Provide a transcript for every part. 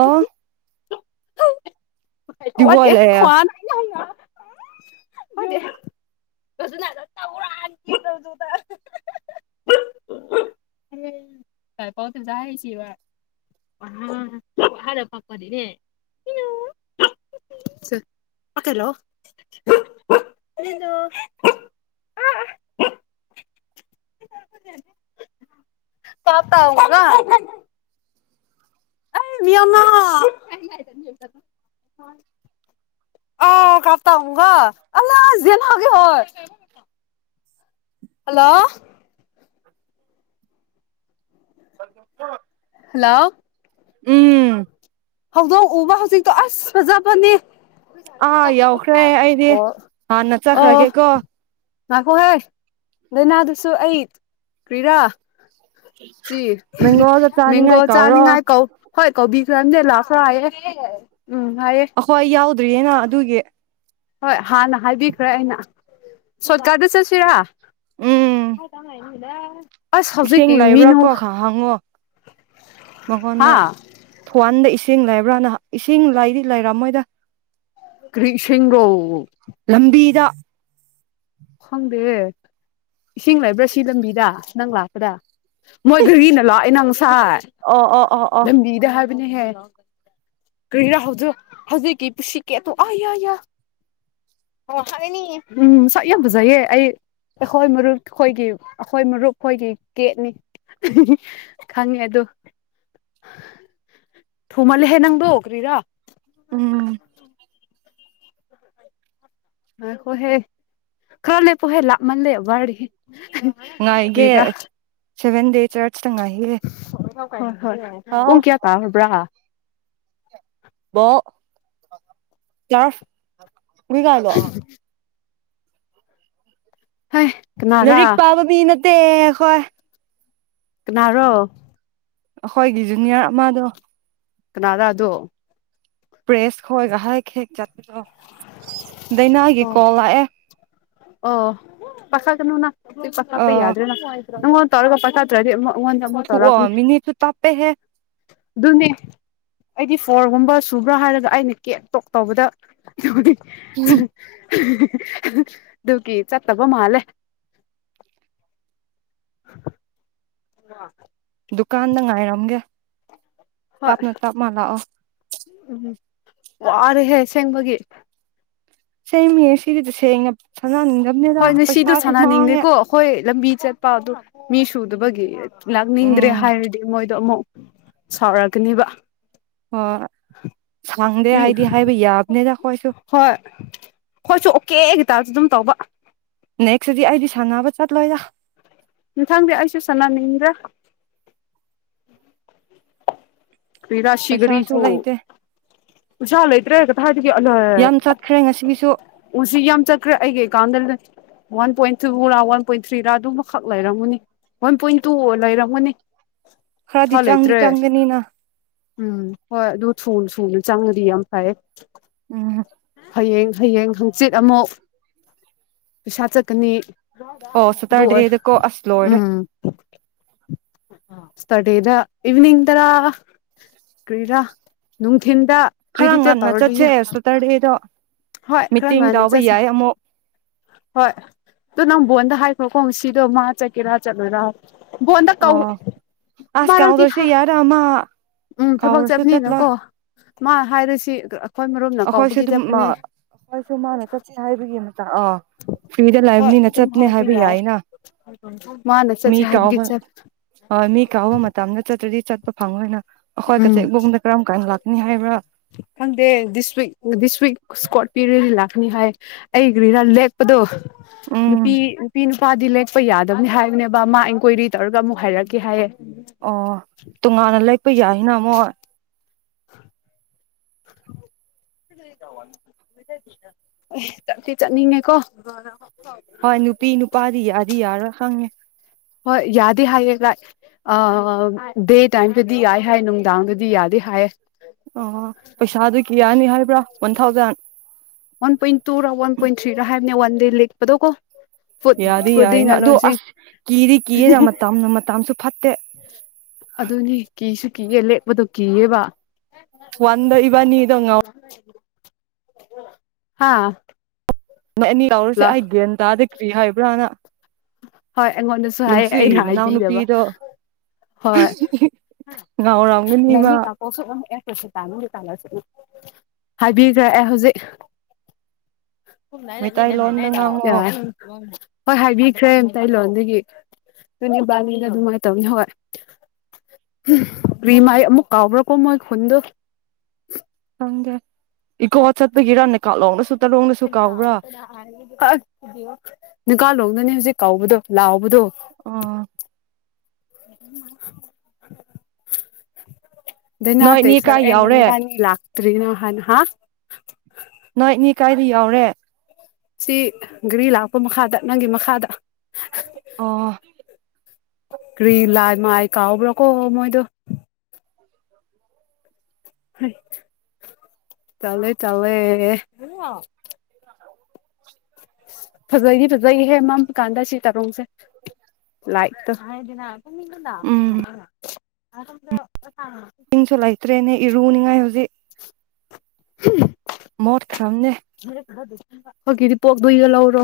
ꯑꯣ ꯗꯤꯒꯣꯏ ꯂꯩꯌꯦ [unintelligible] [unintelligible] ꯍꯂꯣ ꯄꯥ [unintelligible] ꯑ [unintelligible] [unintelligible] ꯍꯜꯂꯣ ꯍꯜꯂꯣ ꯎꯝ ꯍꯧꯗꯣꯡ ꯎꯕ ꯍꯧꯖꯤꯛꯇꯣ ꯑꯁ ꯐꯖꯕꯅꯦ ꯑꯥ ꯌꯥꯎꯈ꯭ꯔꯦ ꯑꯩꯗꯤ ꯍꯥꯟꯅ ꯆꯠꯈ꯭ꯔꯒꯦꯀꯣ ꯉꯥꯏꯈꯣ ꯍꯥ ꯂꯥꯏꯅꯥꯗꯨꯁꯨ ꯑꯩꯠ ꯀ꯭ꯔꯤꯔꯥ ꯆꯤ ꯃꯦꯡꯒꯣꯗꯣ ꯃꯦꯡꯒꯣ ꯆꯥꯅꯤꯡꯉꯥꯏ ꯀꯧꯔꯣ ꯆꯥꯅꯤꯡꯉꯥꯏ ꯀꯣ ꯍꯣꯏ ꯀꯣꯕꯤ [unintelligible] ꯑꯈꯣꯏ ꯌꯥꯎꯗꯣ ꯑꯗꯨ꯭ꯔꯤꯌꯦꯅ ꯑꯗꯨꯒꯤ ꯍꯣꯏ ꯍꯥꯟꯅ ꯍꯥꯏꯕꯤꯈ꯭ꯔꯦ ꯑꯩꯅ ꯁꯣꯔꯠꯀꯥꯠꯇ ꯆꯠꯁꯤꯔꯥ ꯎꯝ ꯍꯥꯏ ꯇꯅꯨꯡꯥꯏ ꯍꯂ ꯏꯁꯤꯡ ꯂꯩꯕ꯭ꯔꯥꯀꯣ ꯈ ꯍꯪꯉꯣ ꯍꯥ ꯃꯉꯣꯟꯗ ꯊꯋꯥꯟꯗ ꯏꯁꯤꯡ ꯏꯁꯤꯡ ꯂꯩꯕ꯭ꯔꯥꯅꯍ ꯏꯁꯤꯡ ꯂꯩꯗꯤ ꯂꯩꯔ ꯃꯣꯏꯗ ꯀ꯭ꯔꯤꯁꯤꯒꯣ ꯂꯝꯕꯤꯗ ꯈꯪꯗꯦ ꯏꯁꯤꯡ ꯂꯩꯕ꯭ꯔꯥ ꯁꯤ ꯂꯝꯕꯤꯗ ꯑꯁ ꯅꯪ ꯂꯥꯛꯄꯗ ꯃꯣꯏ ꯘꯔꯤꯅ ꯂꯥꯛꯑꯣꯦ ꯅꯪꯁꯥꯏ ꯑꯣ ꯑꯣ ꯑꯣ ꯑꯣ ꯂꯝꯕꯤꯗ ꯍꯥꯏ ꯀꯔꯥ ꯍꯧ ꯍꯧꯖꯤꯛꯀꯤ ꯄꯨꯁꯤꯀꯤꯦ ꯑ ꯎ ꯁ꯭ꯋꯥꯏ ꯌꯥꯝ ꯐꯖꯩꯌꯦ ꯑꯩ ꯑꯩꯈꯣꯏ ꯃꯔꯨꯞ ꯑꯩꯈꯣꯏꯒꯤ ꯑꯩꯈꯣꯏ ꯃꯔꯨꯞ ꯑꯩꯈꯣꯏꯒꯤ ꯀꯦꯠꯅꯤ ꯈꯪꯉꯦ ꯑꯗꯨ ꯊꯨꯃꯜ ꯍꯦ ꯅꯪꯗꯨꯣ ꯑꯣꯒ꯭ꯔꯤꯔꯥ ꯎꯝ [unintelligible] ꯍꯣꯏꯍꯦ ꯈꯔ ꯂꯩꯍꯥ ꯄꯣ ꯍꯦ ꯂꯥꯛ ꯃꯜꯂꯦ ꯋꯥꯔ ꯐꯔꯥ ꯁꯕꯦꯟꯗꯦ ꯆ ꯍꯁꯍꯣꯏ ꯍꯥꯎ ꯎꯨꯡ ꯀꯌꯥ ꯇꯥꯔꯕ꯭ꯔꯥ ꯑꯎ [unintelligible] ꯍꯩ ꯀꯅꯥꯔꯥ ꯅꯔꯤꯛ ꯄꯥꯕ ꯃꯤꯅ ꯇꯦ ꯍꯣꯏ ꯀꯅꯥꯔꯣ ꯑꯩꯈꯣꯏꯒꯤ ꯖꯨꯅꯤꯌꯔ ꯑꯃꯗꯣ ꯀꯅꯥꯗꯗꯣ ꯄ꯭ꯔꯦꯁ ꯍ ꯉꯍꯥꯏ ꯈꯦ ꯆꯥꯣ ꯗꯥꯏꯅꯥꯒꯤ ꯑꯣ ꯀꯣꯜ ꯂꯥꯛꯑꯦ [unintelligible] ꯄꯥ ꯄ ꯑ ꯌꯥꯗ꯭ꯔꯣ ꯅ ꯅꯪꯣꯟ ꯇꯧꯔꯒ ꯄꯈ ꯍꯥꯇꯗꯤ ꯃꯤꯅꯤꯁꯨꯨ ꯇꯞꯄꯦ ꯍꯦ ꯑꯗꯨꯅꯦ ꯑꯩꯗꯤ ꯐꯣꯔꯒꯨꯝꯕ ꯁꯨꯕ꯭ꯔꯥ ꯍꯥꯏꯔꯒ ꯑꯩꯅ ꯀꯦ ꯇꯣꯛ ꯇꯧꯕꯗ [unintelligible] ꯑꯗꯨꯒꯤ ꯆꯠꯇꯕ ꯃꯥꯜꯂꯦ ꯑ [unintelligible] ꯗꯨꯀꯥꯟꯗ ꯉꯥꯏꯔꯝꯒꯦ ꯇꯥꯞꯅ ꯇꯞ ꯃꯥꯜꯂꯥꯛꯑꯣ ꯎꯝ ꯋꯥꯔꯦ ꯍꯦ ꯁꯦꯉꯃꯒꯤ ꯁꯦꯃꯤ ꯁꯤꯔꯤꯗꯤ ꯁꯉ ꯍꯅꯅꯤꯒꯃꯦꯗ ꯍꯣꯏ ꯉꯁꯤꯗꯣ ꯄꯩꯁꯥꯁꯨꯃꯥꯡꯉꯦ ꯁꯥꯟꯅꯅꯤꯡꯗꯦꯀꯣ ꯑꯩꯈꯣꯏ ꯂꯝꯕꯤ ꯆꯠꯄꯗꯣ ꯃꯤ ꯁꯨꯗꯕꯒꯤ ꯂꯥꯛꯅꯤꯡꯗ꯭ꯔꯦ ꯎꯝ ꯍꯥꯏꯔꯗꯤ ꯃꯣꯏꯗꯣ ꯑꯃꯨꯛ ꯁꯥꯎꯔꯛꯒꯅꯦꯕ ꯍꯣꯏ ꯁꯪꯗꯦ ꯍꯥꯏꯗꯤ ꯍꯥꯏꯕ ꯌꯥꯕꯅꯤꯗ ꯑꯩꯈꯣꯏꯁꯨ ꯍꯣꯏ ꯍꯣꯏꯁꯨ ꯑꯣꯀꯦꯒꯤꯇꯥꯁꯨ ꯑꯗꯨꯝ ꯇꯧꯕ ꯅꯦꯛꯁꯇꯗꯤ ꯑꯩꯗꯤ ꯁꯥꯟꯅꯕ ꯆꯠꯂꯣꯏꯔ ꯊꯪꯗꯤ ꯑꯩꯁꯨ ꯁꯅꯅꯤꯡꯗ꯭ꯔꯦ ꯎꯝ ꯑꯩ ꯄꯩꯁꯥꯁꯨ ꯔꯥꯁꯤꯒꯔꯤꯁꯨ ꯂꯩꯇꯦ ꯎꯁꯥ ꯂꯩꯇ꯭ꯔꯦ ꯀ ꯍꯥꯏꯒ ꯑ ꯌꯥꯝ ꯆꯠꯈ꯭ꯔꯦ ꯉꯁꯤꯒꯤꯁꯨ ꯎꯁꯤ ꯌꯥꯝ ꯆꯠꯈ꯭ꯔꯦ ꯑꯩꯒꯤꯀꯥꯟꯗ ꯋꯥꯟ ꯄꯣꯏꯟ ꯇꯨꯔꯥ ꯋꯥꯟ ꯄꯣꯏꯟ ꯊ꯭ꯔꯤꯔꯥ ꯑꯗꯨꯃꯈꯛ ꯂꯩꯔꯝꯒꯨꯅꯤ ꯋꯥꯟ ꯄꯣꯏꯟ ꯇꯨ ꯂꯩꯔꯝꯃꯨꯅꯤ ꯈꯔꯗꯤ ꯆꯪꯗꯤ ꯆꯪꯒꯅꯤꯅ ꯎꯝ ꯍꯣꯏ ꯑꯗꯨ ꯁꯨ ꯁꯨꯅ ꯆꯪꯉꯗꯤ ꯌꯥꯝ ꯐꯩ ꯑ [unintelligible] ꯍꯌꯦꯡ ꯍꯌꯦꯡ ꯍꯪꯆꯤꯠ ꯑꯃꯨꯛ ꯄꯩꯁꯥ ꯆꯠꯀꯅꯤ ꯑꯣ ꯁꯤ ꯑꯗꯨ ꯑꯣꯏ ꯇꯗꯦꯗꯀꯣ ꯑꯁꯂꯣꯔꯦ ꯁꯔꯗꯦꯗ ꯏꯚꯅꯤꯡ ꯇꯔꯥ ꯀ꯭ꯔꯤꯗꯥꯥ ꯅꯨꯡꯊꯤꯟ ꯈꯔ ꯉꯟꯅ ꯆꯠꯁꯦ ꯁꯇꯔꯗꯦꯗꯣ ꯍꯣꯏ ꯈꯔ ꯃꯤꯇꯤꯡ ꯉꯟꯅ ꯇꯕ ꯆꯠꯁꯦ ꯌꯥꯏ ꯑꯃꯨꯛ ꯍꯣꯏ ꯑꯣ ꯅꯪ ꯕꯣꯟꯗ ꯍꯥꯏꯈ꯭ꯔꯣꯀꯣ ꯁꯤꯗꯣ ꯃꯥ ꯆꯠꯀꯦꯔꯥ ꯆꯠꯂꯣꯏꯔꯥ ꯕꯣꯟꯗ ꯀꯧ ꯑꯣ ꯑꯁ ꯑꯃꯔꯛꯇꯤ ꯀꯥꯎꯥꯎꯗꯁꯤ ꯍꯥꯏ ꯌꯥꯔꯃ ꯎꯝ ꯊꯕꯛ ꯆꯠꯅꯤꯅꯀꯣ ꯃꯥ ꯍꯥꯏꯔꯁꯤ ꯃꯔꯨꯞꯅ ꯑꯩꯈꯣꯏꯁꯨ ꯀꯧꯕꯒꯤ ꯑꯗꯨꯝ ꯆꯠꯄꯅꯦ ꯑꯩꯈꯣꯏꯁꯨ ꯃꯥꯅ ꯆꯠꯁꯦ ꯍꯥꯏꯕꯒꯤ ꯑꯃ ꯑꯥ ꯐꯤꯗ ꯍꯣꯏ ꯂꯥꯏꯕꯅꯤꯅ ꯑꯗꯨꯝ ꯆꯠꯄꯅꯦ ꯍꯥꯏꯕ ꯌꯥꯏ ꯌꯥꯏꯅ ꯃꯥꯅ ꯃꯤ ꯆꯠꯁꯦ ꯍꯥꯏꯕꯒꯤ ꯀꯥꯎꯕ ꯆꯠ ꯑ ꯃꯤ ꯀꯥꯎꯕ ꯃꯇꯝꯅ ꯆꯄ ꯑꯗꯨ꯭ꯔꯗꯤ ꯆꯠꯄ ꯐꯪꯉꯣꯏꯅ ꯑꯩꯈꯣꯏ ꯀꯆꯦꯛ ꯐꯗ ꯀꯔꯝ ꯀꯥꯟꯅ ꯂꯥꯛꯀꯅꯤ ꯍꯥꯏꯕ꯭ꯔꯥ ꯊꯦꯡꯪꯨ ꯗꯤꯁꯋꯤꯛ ꯗꯤꯁ ꯋꯤꯛ ꯁꯀꯣꯠ ꯄꯤꯔ ꯅꯤ ꯍꯥꯏ ꯑꯩ ꯒ꯭ꯔꯤꯔ ꯂꯦꯛꯄꯗꯣ ꯎꯝ ꯅꯨꯄꯤ ꯅꯨꯄꯤ ꯅꯨ ꯏꯄꯥꯗꯤ ꯂꯦꯛꯄ ꯌꯥꯗꯕꯅꯤ ꯍꯥꯏꯕꯅꯦꯕ ꯃꯥ ꯏꯟꯀ꯭ꯋꯥꯏꯔꯤ ꯇꯧꯔꯒ ꯑꯃꯨꯛ ꯍꯥꯏꯔꯛꯀꯦ ꯍꯥꯏꯌꯦꯦ ꯑꯣ ꯇꯣꯉꯥꯟꯅ ꯂꯩꯄ ꯌꯥꯏ ꯏꯅꯃꯣ ꯑꯦ ꯆꯠꯇꯤ ꯆꯠꯅꯤꯡꯉꯦꯀꯣ ꯍꯣꯏ ꯅꯨꯄꯤ ꯅꯨꯄꯥꯗꯤ ꯌꯥꯗꯤ ꯌꯥꯔꯣꯏ ꯈꯪꯉꯦ ꯍꯣꯏ ꯌꯥꯗꯦ ꯍꯥꯏꯌꯦ ꯑ ꯗꯦ ꯇꯥꯏꯝꯒꯗꯤ ꯌꯥꯏ ꯍꯥꯏ ꯅꯨꯡꯗꯥꯡꯒꯗꯤ ꯌꯥꯗꯤꯦ ꯍꯥꯏꯌꯦ ꯑꯣ ꯄꯩꯁꯥꯗꯨ ꯀꯌꯥꯅꯤ ꯍꯥꯏꯕ꯭ꯔꯥ ꯋꯥꯟ ꯊꯥꯎꯖꯟ ꯋꯥꯟ ꯄꯣꯏꯟ ꯇ ꯔ ꯋꯥꯟ ꯄꯣꯏꯟ ꯇ ꯊ꯭ꯔꯤ ꯔꯦ ꯋꯥꯟ ꯏꯔ ꯂꯤꯦꯛꯄ ꯇꯣ ꯀꯣ ꯌꯥꯗꯤ ꯌꯥꯏꯅ ꯑꯗꯨ ꯑꯁ ꯀꯤꯗꯤ ꯀꯤꯌꯦꯦꯗ ꯃꯇꯝ ꯃꯇꯝꯁꯨ ꯐꯠꯇꯦ ꯑꯗꯨꯅꯤ ꯀꯤꯁꯨ ꯀꯤꯒꯦ ꯂꯦꯛꯄꯗꯣ ꯀꯤꯌꯦꯕ ꯋꯥꯟ ꯏꯕꯅꯤ ꯑꯗꯨꯉ ꯍꯥꯥ ꯅ ꯑꯦꯅꯤ ꯌꯥ ꯂꯧꯎꯔꯁꯦ ꯂ ꯑꯩꯒꯦꯅ ꯇꯥꯗ ꯑꯌꯥ ꯏꯕ꯭ꯔꯑꯣꯅ ꯎ [unintelligible] ꯍꯣꯏ ꯑꯩꯉꯣꯟꯗꯁꯨ ꯍꯥꯏꯌꯦ ꯑꯩꯅ ꯍꯥꯏꯕꯤꯗꯕ ꯃꯅꯥꯎꯅꯨꯄꯤꯗꯣ ꯍꯣꯏ ꯉꯥꯎꯔꯝꯒꯅꯤ ꯃꯥ ꯅꯅꯤ ꯀꯥꯡꯥꯄꯣꯛꯁꯨ ꯑꯃꯝꯃꯛꯑꯦ ꯍꯥꯏꯕꯤꯈ꯭ꯔꯦ ꯑꯦ ꯍꯧꯖꯤꯛ ꯃꯩꯇꯩꯂꯣꯟꯗ ꯉꯥꯡꯉꯣ ꯍꯅ ꯍꯣꯏ ꯍꯥꯏꯕꯤ ꯈꯔꯦ ꯃꯇ ꯂꯣꯟꯗꯒꯤ ꯅꯅꯦꯕꯥꯅꯤꯅ ꯑꯗꯨꯃꯥꯏꯅ ꯇꯧꯅꯤ ꯍꯣꯏ ꯔꯤꯃꯥꯏ ꯑꯃꯨꯛ ꯀꯥꯎꯕ꯭ꯔꯥꯀꯣ ꯃꯣꯏ ꯈꯨꯟꯗꯣ ꯏꯣ ꯍ ꯁꯠꯇꯒꯤꯦꯔꯥ ꯅꯀꯥꯂꯣꯅ ꯁ ꯣ [unintelligible] ꯀꯥꯂꯣꯡꯗꯅꯦ ꯍꯧꯖꯤꯛ ꯀꯥꯎꯕꯗꯣ ꯂꯥꯛꯕꯗꯣ ꯑꯣ [unintelligible] ꯑꯗꯨ ꯅꯅꯥ ꯇ ꯅꯣꯏꯅꯤ ꯁꯔ ꯀꯥꯏ ꯌꯥꯎꯔꯦ ꯌꯦꯅꯅ ꯟꯂ ꯇ꯭ꯔꯤꯅꯣ ꯍꯥꯟ ꯍꯥ ꯅꯣꯏ ꯏꯅꯦ ꯀꯥꯏꯗ ꯌꯥꯎꯔꯦ ꯁꯤ ꯒꯥꯔꯤ ꯂꯥꯛꯄ ꯃꯈꯥꯗ ꯅꯪꯒꯤ ꯃꯈꯥꯗ ꯑꯣ ꯀ꯭ꯔꯤ ꯂꯥꯏ ꯃꯥꯏ ꯀꯥꯎꯕ꯭ꯔꯣ ꯀꯣ ꯃꯣꯏꯗꯣ ꯇꯂꯦ ꯇꯂꯦ ꯐꯖꯩꯗꯤ ꯐꯖꯩꯍꯦ ꯃꯝꯝꯕ ꯀꯥꯟꯗ ꯁꯤ ꯇꯥꯔꯣꯡꯁꯦ ꯂꯥꯏꯛꯇ ꯍꯥꯏꯗꯅ ꯅꯗꯥ ꯑꯗꯝꯗ ꯏ ꯆꯣꯥꯏꯇꯦꯅꯦ ꯏ ꯔꯨꯅꯤꯉꯥꯏ ꯍꯧꯖꯤꯛ ꯍꯝ ꯃꯠ ꯈꯔꯝꯅꯦ [inaudible] ꯑꯩꯈꯣꯏꯒꯤꯗꯤ ꯄꯣꯛꯗꯒ ꯂꯧꯔꯣ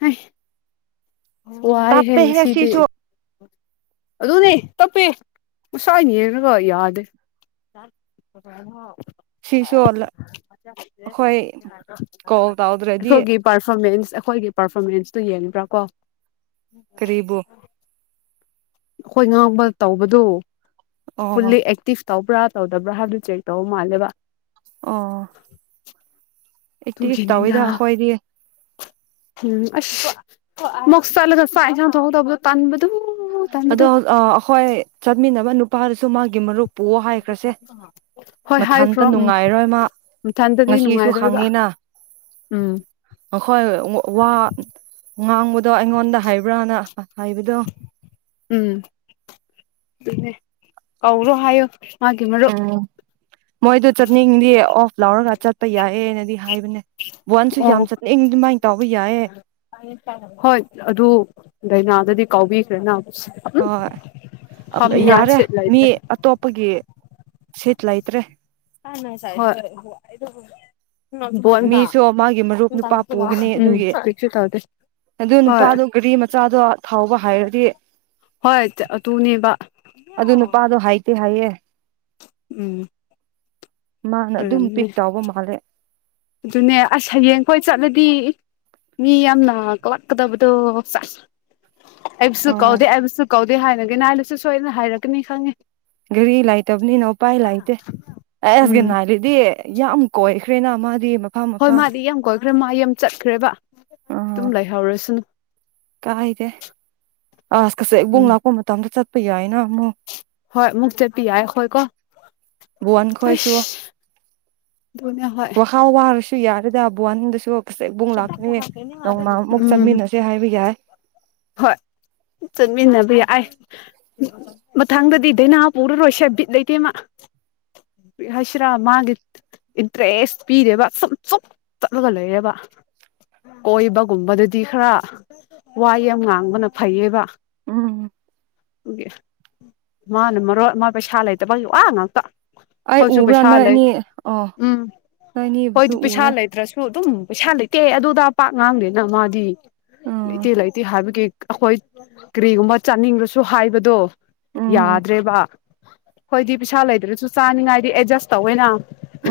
ꯍ ꯋꯥꯏ ꯇꯥꯞꯄꯦꯍꯦ ꯍꯦꯟꯁꯤꯗꯤ ꯁꯤꯁꯨ ꯑꯗꯨꯅꯦ ꯇꯞꯄꯦ ꯎꯁꯥꯅꯦꯔꯒ ꯌꯥꯗꯦ ꯁꯤꯁꯨ ꯑꯩꯈꯣꯏ ꯀꯣꯜ ꯇꯧꯗ꯭ꯔꯗꯤ ꯑꯩꯈꯣꯏꯒꯤ ꯄꯔꯐꯣꯔꯃꯦꯟꯁ ꯑꯩꯈꯣꯏꯒꯤ ꯄꯥꯔꯐꯣꯔꯃꯦꯟꯁꯇꯨ ꯌꯦꯡꯕ꯭ꯔꯥ ꯀꯣ ꯀ꯭ꯔꯤꯕꯨ ꯑꯩꯈꯣꯏ ꯉꯥꯡꯕ ꯇꯧꯕꯗꯨ ꯑꯣ ꯐꯜꯂꯤ ꯑꯦꯛꯇꯤꯚ ꯇꯧꯕ꯭ꯔꯥ ꯇꯧꯗꯕ꯭ꯔꯥ ꯍꯥꯏꯕꯗꯨ ꯆꯦꯛ ꯇꯧꯕ ꯃꯥꯜꯂꯦꯕ ꯑ ꯇꯨꯒꯅꯤꯗ ꯎꯝ ꯃꯣꯁ ꯆꯦ ꯆ ꯆ ꯍꯥꯏꯥꯏꯥꯎ ꯊꯧ ꯊꯧꯕ ꯇꯥꯟꯕꯨꯗꯨ ꯑꯗꯣ ꯑ ꯍꯣꯏ ꯆ ꯆꯠꯃꯤꯟꯅꯕ ꯅꯨꯄꯥꯔꯁꯨ ꯃꯥꯒꯤ ꯃꯔꯨꯞ ꯄꯣꯛꯑꯣ ꯍꯥꯏꯈ꯭ꯔꯁꯦ ꯍꯣꯏ ꯃꯊꯟꯇ ꯍꯥꯏꯈ꯭ꯔꯣ ꯎꯝ ꯅꯨꯡꯉꯥꯏꯔꯣꯏ ꯃꯥ ꯃꯊꯟꯇꯗꯤ ꯉꯁꯤꯁꯨ ꯅꯨꯡꯉꯥꯏꯔꯣꯏꯕ ꯍꯪꯉꯤꯅ ꯎꯝ ꯑꯩꯈꯣꯏ ꯋꯥ ꯉꯥꯡꯕꯗꯣ ꯑꯩꯉꯣꯟꯗ ꯍꯥꯏꯕ꯭ꯔꯥꯅ ꯑ ꯏꯕꯗꯣ ꯎꯝ ꯀꯥꯎꯔꯣ ꯍꯥꯏꯌ ꯃꯥꯒꯤꯦ ꯃꯔꯔꯣ ꯎꯝ ꯃꯣꯏꯗꯣ ꯆꯠꯅꯤꯡꯗꯤ ꯑꯣꯐ ꯂꯥꯎꯔꯒ ꯆꯠ ꯌꯥꯏꯑꯦꯅꯗꯤ ꯍꯥꯏꯕꯅꯦ ꯋꯥꯟꯁꯨ ꯑꯣ ꯌꯥꯝ ꯆꯠꯅꯤꯡ ꯑꯗꯨꯃꯥꯏꯅ ꯇꯧꯕ ꯌꯥꯏꯌꯦ ꯍꯣꯏ ꯑꯗꯨ ꯂꯗꯥꯥꯏꯅꯥꯗꯗꯤ ꯀꯥꯎꯕꯤꯁꯦꯅ ꯍꯣꯏ ꯌꯥꯔꯦ ꯁꯤꯠ ꯃꯤ ꯂꯩꯇ꯭ꯔꯦ ꯑꯇꯣꯞꯄꯒꯤ ꯁꯤꯤꯠ ꯂꯥꯏꯇ꯭ꯔꯦ ꯑ ꯃꯤꯁꯨ ꯃꯥꯒꯤ ꯃꯔꯨꯞ ꯅꯨꯄꯥ ꯄꯨꯒꯅꯤ ꯎꯝ ꯑꯗꯨꯒꯤ ꯀꯔꯤꯁꯨ ꯇꯧꯗꯦ ꯑꯗꯨ ꯍꯣꯏ ꯅꯨꯄꯥꯗꯣ ꯒꯥꯔꯤ ꯃꯆꯥꯗꯣ ꯊꯥꯎꯕ ꯍꯥꯏꯔꯗꯤ ꯍꯣꯏ ꯑꯗꯨꯅꯦꯕ ꯑꯗꯨ ꯅꯨꯄꯥꯗꯣ ꯍꯥꯏꯇꯦ ꯍꯥꯏꯌꯦ ꯎꯝ ꯃꯥꯅ ꯑꯗꯨꯝ ꯑꯣꯏꯔꯝꯅꯤ ꯄꯤꯛ ꯇꯥꯎꯕ ꯃꯥꯜꯂꯦ ꯑꯗꯨꯅꯦ ꯑꯁ ꯍꯌꯦꯡꯈꯣꯏ ꯆꯠꯂꯗꯤ ꯃꯤ ꯌꯥꯝꯅ ꯀꯂꯛꯀꯗꯕꯗꯣ ꯆ ꯑꯐꯁꯨ ꯍꯣꯏ ꯀꯥꯎꯗꯦ ꯑꯐꯁꯨ ꯀꯥꯎꯗ ꯍꯥꯏꯅꯒꯦꯅ ꯍꯥꯏꯅꯁꯨ ꯁꯣꯏꯗꯅ ꯍꯥꯏꯔꯛꯀꯅꯤ ꯈꯪꯉꯦ ꯒꯥꯔꯤ ꯂꯩꯇꯕꯅꯤꯅ ꯎꯄꯥꯏ ꯂꯩꯇꯦ ꯑꯩ ꯑꯁꯒꯤ ꯎꯝ ꯅꯥꯔꯤꯗꯤ ꯌꯥꯝ ꯀꯣꯏꯈꯔꯤꯅ ꯑꯃ ꯑꯗꯨ ꯃꯐꯝ ꯃꯐꯝꯐꯝ ꯈꯔ ꯃꯥ ꯌꯥꯝ ꯆꯠꯈ꯭ꯔꯦꯕ ꯑꯗꯨꯝ ꯂꯩꯍꯧꯔꯁꯤꯅ ꯀꯥꯏ ꯏꯗꯦ ꯑ ꯀꯁ ꯨꯡ ꯎꯝ ꯂꯥꯛꯀ ꯃꯇꯝꯗ ꯆ ꯄ ꯌꯥꯏꯅ ꯍꯣꯏ ꯃꯨꯛ ꯆꯠꯄꯤ ꯌꯥꯏ ꯑꯩꯈꯣꯏꯀꯣ ꯟ ꯈꯣꯏꯁꯨ ꯑꯩꯁ ꯑꯗꯨꯅꯦ ꯍꯣꯏ ꯋꯥ ꯍꯥꯥꯎ ꯋꯥꯔꯁꯨ ꯌꯥꯗ ꯑꯕꯨꯋꯥꯅꯤꯅꯗꯁꯨ ꯎꯝ ꯆꯠꯃꯤꯟꯅꯁꯦ ꯍꯥꯏꯕ ꯌꯥꯏ ꯍꯣꯏ ꯆꯠꯃꯤꯟꯅꯕ ꯌꯥꯏ ꯃꯊꯪꯗꯗꯤ ꯗꯥꯏꯅꯥ ꯄꯨꯔꯔꯣꯏꯁꯦ ꯕꯤꯠ ꯂꯩꯇꯦꯃ ꯕꯤꯠ ꯍꯥꯏꯁꯤꯔꯥ ꯃꯥꯒꯤ ꯏꯟꯇꯔꯦꯁ ꯄꯤꯔꯦꯕ ꯁꯨꯝ ꯁꯨꯞ ꯆꯠꯂꯒ ꯂꯩꯔꯦꯕ ꯀꯣꯏꯕꯒꯨꯝꯕꯗꯗꯤ ꯈꯔ ꯋꯥ ꯌꯥꯝ ꯉꯥꯡꯕꯅ ꯐꯩꯌꯦꯕ ꯎꯝ ꯃꯥꯅ ꯃꯔ ꯃꯣꯏ ꯄꯩꯁꯥ ꯂꯩꯇꯕꯒꯤ ꯋꯥ ꯉꯥꯛꯇ ꯑꯩ ꯑꯩꯈꯣꯏꯁꯨ ꯎꯕ꯭ꯔꯥ ꯄꯩꯁꯥ ꯅꯣꯏ ꯂꯩ ꯑꯅꯤ ꯑꯣ ꯎꯝ ꯅꯣꯏ ꯅꯤꯕꯁꯨ ꯎꯔꯦ ꯑꯩꯩ ꯁꯥꯟꯗꯩ ꯀꯦ ꯑꯗꯨꯗ ꯄꯥꯛ ꯉꯥꯡꯗꯦꯅ ꯃꯥꯗꯤ ꯏ ꯎꯝ ꯏ ꯂ ꯏ ꯍꯥꯕꯒꯤ ꯑꯩꯈꯣꯏ ꯀꯔꯤꯒꯨꯝꯕ ꯆꯥꯅꯤꯡꯕ꯭ꯔꯁꯨ ꯍꯥꯏꯕꯗꯣ ꯎꯝ ꯌꯥꯗ꯭ꯔꯦꯕ ꯍꯣꯏꯗꯤ ꯄꯩꯁꯥ ꯂꯩꯗ꯭ꯔꯁꯨ ꯆꯥꯅꯤꯡꯉꯥꯏꯗꯤ ꯑꯦꯗꯖꯁ ꯇꯧꯋꯅ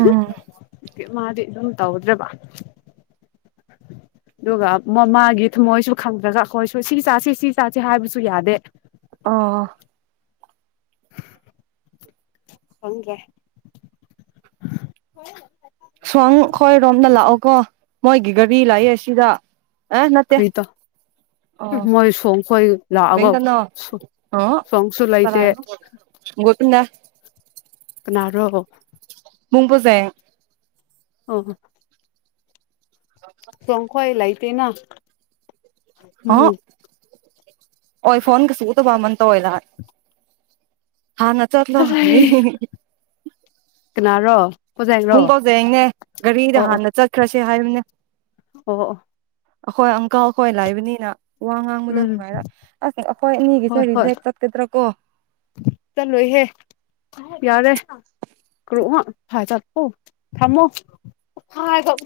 ꯎꯝ ꯃꯥꯗꯤ ꯑꯗꯨꯝ ꯇꯧꯗ꯭ꯔꯕ ꯑꯗꯨꯒ ꯃꯃꯥꯒꯤ ꯊꯃꯣꯏꯁꯨ ꯈꯪꯗ꯭ꯔꯒ ꯑꯩꯈꯣꯏꯁꯨ ꯁꯤ ꯆꯥꯁꯦ ꯁꯤ ꯆꯥꯁꯦ ꯍꯥꯏꯕꯁꯨ ꯌꯥꯗꯦ ꯑ ꯍꯪ ꯍ [unintelligible] ꯁꯨꯍꯪ ꯑꯩꯣꯏꯔꯣꯝꯗ ꯂꯥꯛꯑꯣ ꯀꯣ ꯃꯣꯏꯒꯤ ꯒꯥꯔꯤ ꯂꯥꯛꯑꯌꯦ ꯑꯁꯤꯗ ꯑ ꯃꯠꯇꯦ ꯀꯔꯤꯇꯣ ꯃꯣꯏ ꯁꯣꯡ ꯈꯣꯏ ꯂꯥꯛꯑꯒ ꯑꯣ ꯁꯣꯡꯁꯨ ꯂꯩꯇꯦ ꯟꯗ ꯀꯅꯥꯔꯣ ꯨꯡꯕꯨꯖꯦ ꯑꯣ ꯍꯣ ꯁꯪꯈꯋꯥꯑ ꯂꯥꯏ ꯇꯅ ꯑ ꯑꯣꯏ ꯐꯣꯟ ꯀꯁꯨ ꯇ ꯃ ꯇꯣꯣꯏꯗ ꯍꯥꯟꯅ ꯆꯠꯂ ꯀꯅꯥꯔꯣ ꯀꯣꯖꯦꯡꯔꯣ ꯄꯨꯡ ꯐꯥꯎꯖꯩ ꯍꯡꯅꯦ ꯒꯥꯔꯤꯗ ꯑꯣ ꯑꯣ ꯍꯥꯟꯅ ꯆꯠꯈ꯭ꯔꯁꯦ ꯍꯥꯏꯔꯤꯕꯅꯦ ꯑꯣ ꯑꯩꯈꯣꯏ ꯑꯪꯀꯜ ꯑꯩꯈꯣꯏ ꯂꯥꯏꯕꯅꯤꯅ ꯋꯥ ꯉꯥꯡꯕꯗꯣ ꯎꯝ ꯅꯨꯡꯉꯥꯏꯔ ꯑꯁ ꯑꯅꯤꯒꯤꯁꯦ ꯍꯣꯏ ꯍꯣꯏ ꯔꯤꯖꯦꯛ ꯆꯠꯀꯗ꯭ꯔꯥ ꯀꯣ ꯆꯠꯂꯣꯏꯍꯦ ꯌꯥꯔꯦ ꯀꯔꯛꯍ ꯐꯥꯏ ꯆꯠꯄꯣ ꯊꯝꯃꯣ ꯆ